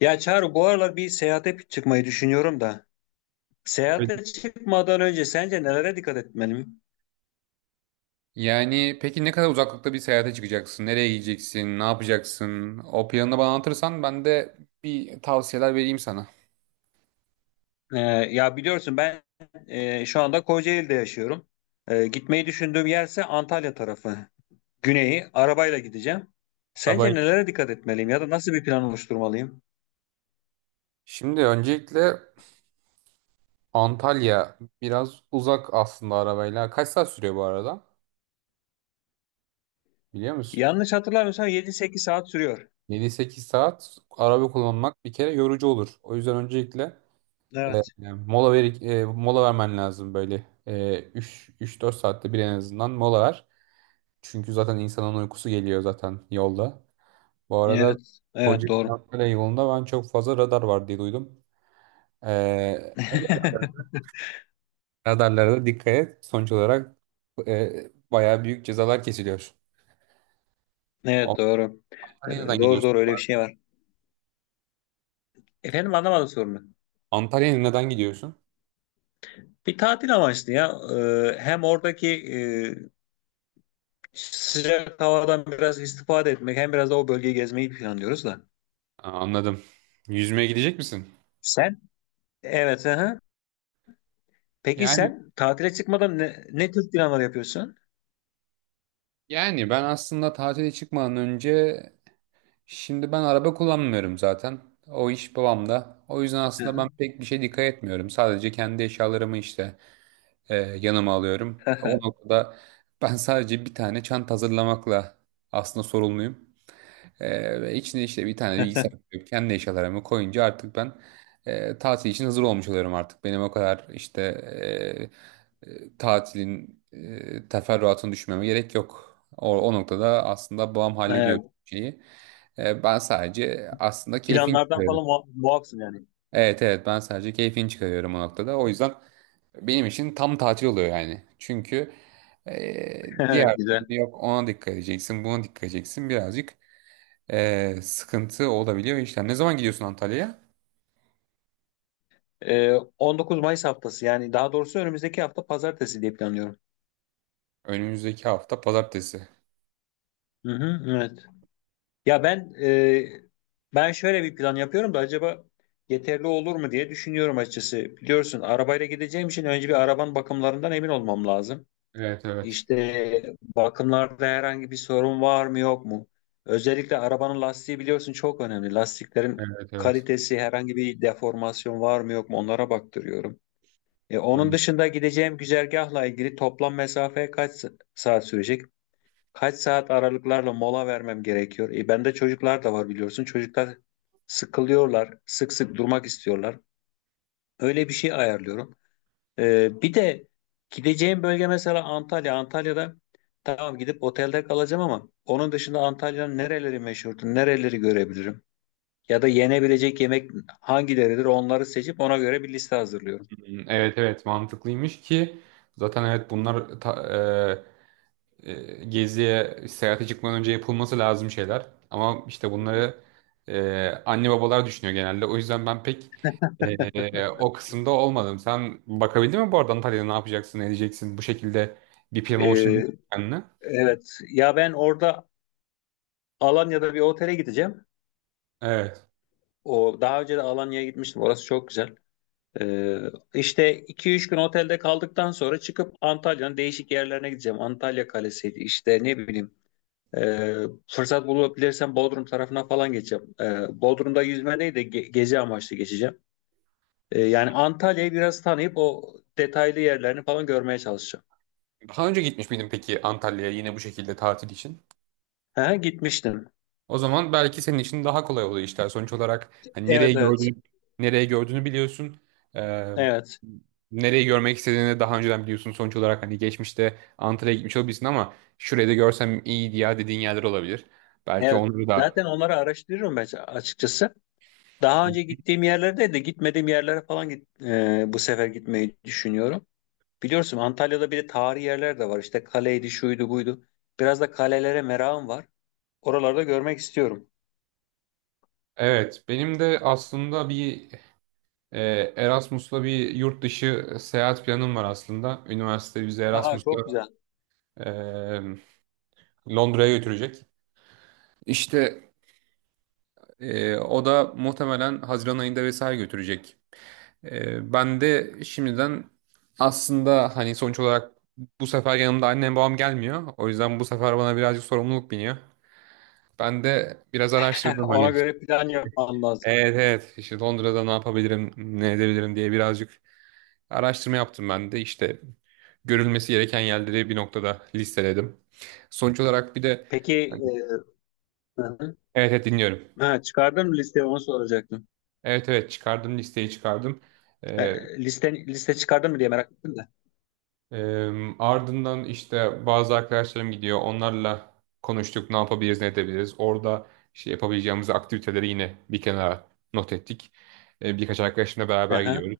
Ya Çağrı bu aralar bir seyahate çıkmayı düşünüyorum da. Evet. Seyahate çıkmadan önce sence nelere dikkat etmeliyim? Yani peki ne kadar uzaklıkta bir seyahate çıkacaksın? Nereye gideceksin? Ne yapacaksın? O planını bana anlatırsan ben de bir tavsiyeler vereyim sana. Ee, ya biliyorsun ben şu anda Kocaeli'de yaşıyorum. Gitmeyi düşündüğüm yerse Antalya tarafı. Güneyi arabayla gideceğim. Sence Arabayı. nelere dikkat etmeliyim ya da nasıl bir plan oluşturmalıyım? Şimdi öncelikle Antalya biraz uzak aslında arabayla. Kaç saat sürüyor bu arada? Biliyor musun? Yanlış hatırlamıyorsam 7-8 saat sürüyor. 7-8 saat araba kullanmak bir kere yorucu olur. O yüzden öncelikle e, Evet. mola ver, mola vermen lazım böyle. 3-4 saatte bir en azından mola ver. Çünkü zaten insanın uykusu geliyor zaten yolda. Bu arada Evet. Evet, Kocaeli doğru. Antalya yolunda ben çok fazla radar var diye duydum. Ee, radarlara da dikkat et. Sonuç olarak bayağı büyük cezalar kesiliyor. Evet, doğru. Ee, Antalya'ya neden doğru gidiyorsun doğru, bu öyle bir arada? şey var. Efendim, anlamadım sorunu. Antalya'ya neden gidiyorsun? Bir tatil amaçlı ya. Hem oradaki sıcak havadan biraz istifade etmek hem biraz da o bölgeyi gezmeyi planlıyoruz da. Aa, anladım. Yüzmeye gidecek misin? Sen? Evet. Aha. Peki Yani sen tatile çıkmadan ne tür planlar yapıyorsun? yani ben aslında tatile çıkmadan önce şimdi ben araba kullanmıyorum zaten. O iş babamda. O yüzden aslında ben pek bir şey dikkat etmiyorum. Sadece kendi eşyalarımı işte yanıma alıyorum. O noktada ben sadece bir tane çanta hazırlamakla aslında sorumluyum. Ve içine işte bir tane bilgisayar koyup kendi eşyalarımı koyunca artık ben tatil için hazır olmuş oluyorum artık. Benim o kadar işte tatilin teferruatını düşünmeme gerek yok. O noktada aslında babam Ee, hallediyor şeyi. Ben sadece aslında keyfin Planlardan çıkarıyorum. falan muafsın yani. Evet, evet, ben sadece keyfini çıkarıyorum o noktada. O yüzden benim için tam tatil oluyor yani. Çünkü diğer türlü Güzel. yok ona dikkat edeceksin buna dikkat edeceksin birazcık sıkıntı olabiliyor işler. Ne zaman gidiyorsun Antalya'ya? Ee, 19 Mayıs haftası, yani daha doğrusu önümüzdeki hafta pazartesi diye planlıyorum. Önümüzdeki hafta pazartesi. Hı hı, evet. Ya ben, ben şöyle bir plan yapıyorum da acaba yeterli olur mu diye düşünüyorum açıkçası. Biliyorsun arabayla gideceğim için önce bir arabanın bakımlarından emin olmam lazım. Evet, evet. İşte bakımlarda herhangi bir sorun var mı yok mu? Özellikle arabanın lastiği biliyorsun çok önemli. Lastiklerin Evet, evet. kalitesi, herhangi bir deformasyon var mı yok mu onlara baktırıyorum. Onun Hmm, dışında gideceğim güzergahla ilgili toplam mesafe kaç saat sürecek? Kaç saat aralıklarla mola vermem gerekiyor? Bende çocuklar da var biliyorsun. Çocuklar sıkılıyorlar, sık sık durmak istiyorlar. Öyle bir şey ayarlıyorum. Bir de gideceğim bölge mesela Antalya. Antalya'da tamam gidip otelde kalacağım ama onun dışında Antalya'nın nereleri meşhurdur, nereleri görebilirim? Ya da yenebilecek yemek hangileridir, onları seçip ona göre bir liste hazırlıyorum. evet, evet, mantıklıymış ki zaten evet bunlar e, geziye, seyahate çıkmadan önce yapılması lazım şeyler. Ama işte bunları anne babalar düşünüyor genelde. O yüzden ben pek o kısımda olmadım. Sen bakabildin mi bu arada Antalya'da ne yapacaksın, ne edeceksin? Bu şekilde bir plan E, oluşturabildin mi kendine? evet ya, ben orada Alanya'da bir otele gideceğim. Evet. O, daha önce de Alanya'ya gitmiştim. Orası çok güzel. Ee, işte 2-3 gün otelde kaldıktan sonra çıkıp Antalya'nın değişik yerlerine gideceğim. Antalya Kalesi'ydi işte, ne bileyim. Ee, Fırsat bulabilirsem Bodrum tarafına falan geçeceğim. Bodrum'da yüzme değil de gezi amaçlı geçeceğim. Yani Antalya'yı biraz tanıyıp o detaylı yerlerini falan görmeye çalışacağım. Daha önce gitmiş miydin peki Antalya'ya yine bu şekilde tatil için? Ha, gitmiştim. O zaman belki senin için daha kolay oluyor işler. Sonuç olarak hani Evet, nereye evet. gördüğünü, nereye gördüğünü biliyorsun. Ee, Evet. nereyi görmek istediğini daha önceden biliyorsun. Sonuç olarak hani geçmişte Antalya'ya gitmiş olabilirsin ama şurayı da görsem iyiydi ya dediğin yerler olabilir. Belki Evet. onları da. Zaten onları araştırıyorum ben açıkçası. Daha önce gittiğim yerlerde de gitmediğim yerlere falan git, bu sefer gitmeyi düşünüyorum. Biliyorsun Antalya'da bir de tarihi yerler de var. İşte kaleydi, şuydu, buydu. Biraz da kalelere merakım var. Oralarda görmek istiyorum. Evet, benim de aslında bir e, Erasmus'la bir yurt dışı seyahat planım var aslında. Üniversite bizi Aa, çok Erasmus'la güzel. e, Londra'ya götürecek. İşte o da muhtemelen Haziran ayında vesaire götürecek. Ben de şimdiden aslında hani sonuç olarak bu sefer yanımda annem babam gelmiyor. O yüzden bu sefer bana birazcık sorumluluk biniyor. Ben de biraz araştırdım Ona hani. göre plan yapmam lazım. Evet, evet, işte Londra'da ne yapabilirim, ne edebilirim diye birazcık araştırma yaptım ben de. İşte görülmesi gereken yerleri bir noktada listeledim. Sonuç olarak bir de Peki hani, hı hı. evet, evet, dinliyorum. Ha, çıkardın mı listeyi, onu soracaktım. Evet, evet, çıkardım listeyi çıkardım. E, Ee, liste, liste çıkardın mı diye merak ettim de. Ardından işte bazı arkadaşlarım gidiyor. Onlarla konuştuk, ne yapabiliriz, ne edebiliriz. Orada işte yapabileceğimiz aktiviteleri yine bir kenara not ettik. Birkaç arkadaşımla Hı beraber hı. gidiyoruz.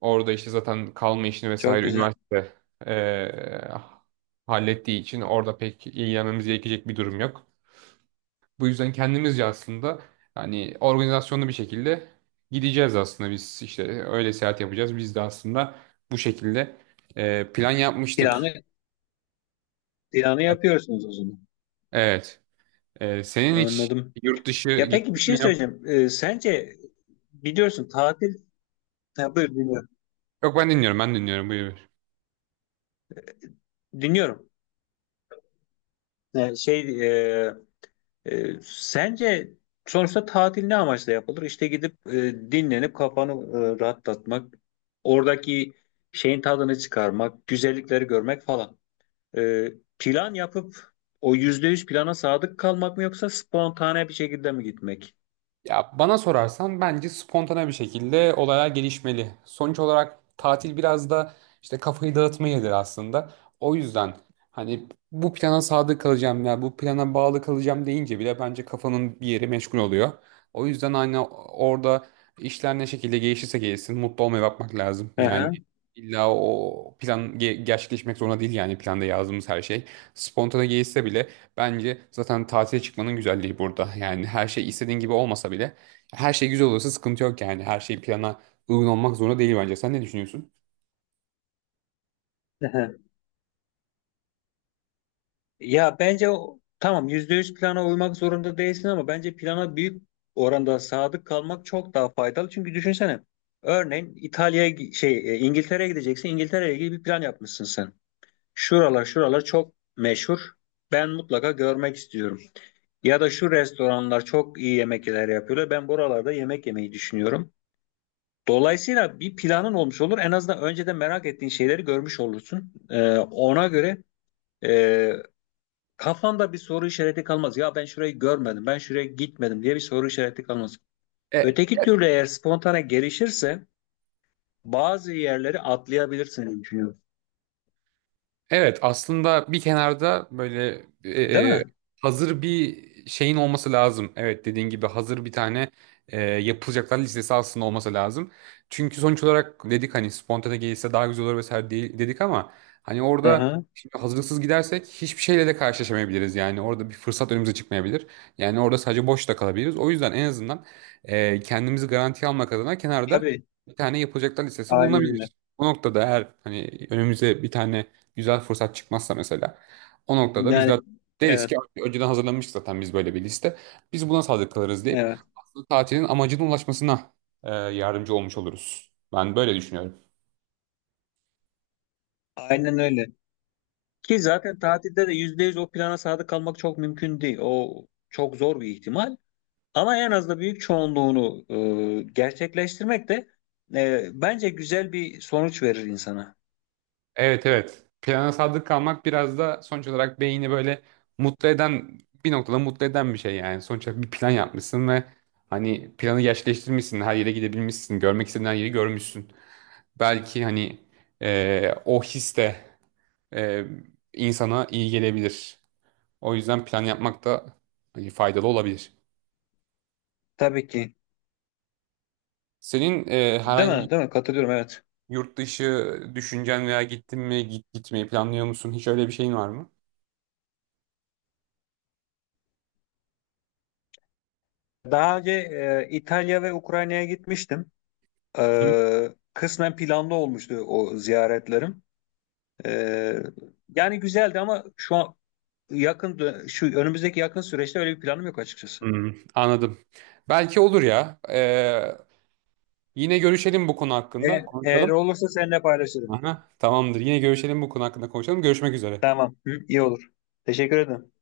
Orada işte zaten kalma işini Çok vesaire güzel. üniversite eee, hallettiği için orada pek ilgilenmemiz gerekecek bir durum yok. Bu yüzden kendimizce aslında hani organizasyonlu bir şekilde gideceğiz aslında biz işte öyle seyahat yapacağız. Biz de aslında bu şekilde plan yapmıştık. Planı, planı yapıyorsunuz o zaman. Evet. Senin hiç Anladım. yurt dışı Ya peki, bir gittin şey mi? Yok. söyleyeceğim. Sence biliyorsun tatil… Ha, buyur dinliyorum. Yok, ben dinliyorum. Ben dinliyorum. Buyur. Dinliyorum. Ee, şey e, sence sonuçta tatil ne amaçla yapılır? İşte gidip dinlenip kafanı rahatlatmak, oradaki şeyin tadını çıkarmak, güzellikleri görmek falan. E, Plan yapıp o yüzde yüz plana sadık kalmak mı yoksa spontane bir şekilde mi gitmek? Ya bana sorarsan bence spontane bir şekilde olaya gelişmeli. Sonuç olarak tatil biraz da işte kafayı dağıtma yeridir aslında. O yüzden hani bu plana sadık kalacağım ya bu plana bağlı kalacağım deyince bile bence kafanın bir yeri meşgul oluyor. O yüzden hani orada işler ne şekilde gelişirse gelişsin mutlu olmaya bakmak lazım. Yani Hı illa o plan gerçekleşmek zorunda değil yani planda yazdığımız her şey. Spontane gelişse bile bence zaten tatile çıkmanın güzelliği burada. Yani her şey istediğin gibi olmasa bile her şey güzel olursa sıkıntı yok yani. Her şey plana uygun olmak zorunda değil bence. Sen ne düşünüyorsun? hı. Ya bence tamam, %100 plana uymak zorunda değilsin ama bence plana büyük oranda sadık kalmak çok daha faydalı. Çünkü düşünsene, örneğin İtalya'ya İngiltere'ye gideceksin. İngiltere'ye ilgili bir plan yapmışsın sen. Şuralar çok meşhur. Ben mutlaka görmek istiyorum. Ya da şu restoranlar çok iyi yemekler yapıyorlar. Ben buralarda yemek yemeyi düşünüyorum. Dolayısıyla bir planın olmuş olur. En azından önceden merak ettiğin şeyleri görmüş olursun. E, Kafamda bir soru işareti kalmaz. Ya ben şurayı görmedim, ben şuraya gitmedim diye bir soru işareti kalmaz. E, Öteki türlü eğer spontane gelişirse bazı yerleri atlayabilirsin düşünüyorum. Evet, aslında bir kenarda böyle Değil e, mi? hazır bir şeyin olması lazım. Evet, dediğin gibi hazır bir tane yapılacaklar listesi aslında olması lazım. Çünkü sonuç olarak dedik hani spontane gelirse daha güzel olur vesaire dedik ama hani Hı orada hı. şimdi hazırlıksız gidersek hiçbir şeyle de karşılaşamayabiliriz. Yani orada bir fırsat önümüze çıkmayabilir. Yani orada sadece boş da kalabiliriz. O yüzden en azından kendimizi garantiye almak adına kenarda Tabii. bir tane yapılacaklar listesi Aynen öyle. bulunabilir. Bu noktada eğer hani önümüze bir tane güzel fırsat çıkmazsa mesela o noktada biz Yani de deriz evet, ki önceden hazırlanmıştık zaten biz böyle bir liste. Biz buna sadık kalırız deyip evet. aslında tatilin amacına ulaşmasına yardımcı olmuş oluruz. Ben böyle düşünüyorum. Aynen öyle. Ki zaten tatilde de %100 o plana sadık kalmak çok mümkün değil. O çok zor bir ihtimal. Ama en az da büyük çoğunluğunu gerçekleştirmek de bence güzel bir sonuç verir insana. Evet, evet. Plana sadık kalmak biraz da sonuç olarak beyni böyle mutlu eden bir noktada mutlu eden bir şey yani. Sonuç olarak bir plan yapmışsın ve hani planı gerçekleştirmişsin. Her yere gidebilmişsin. Görmek istediğin her yeri görmüşsün. Belki hani o his de e, insana iyi gelebilir. O yüzden plan yapmak da hani faydalı olabilir. Tabii ki. Senin Değil herhangi bir mi? Değil mi? Katılıyorum, evet. yurt dışı düşüncen veya gittin mi, gitmeyi planlıyor musun? Hiç öyle bir şeyin var mı? Daha önce İtalya ve Ukrayna'ya gitmiştim. Hı. Kısmen planlı olmuştu o ziyaretlerim. E, Yani güzeldi ama şu an şu önümüzdeki yakın süreçte öyle bir planım yok açıkçası. Hmm, anladım. Belki olur ya. Yine görüşelim bu konu E, hakkında. Eğer Konuşalım. olursa seninle paylaşırım. Aha, tamamdır. Yine görüşelim bu konu hakkında konuşalım. Görüşmek üzere. Tamam. Hı, iyi olur. Teşekkür ederim.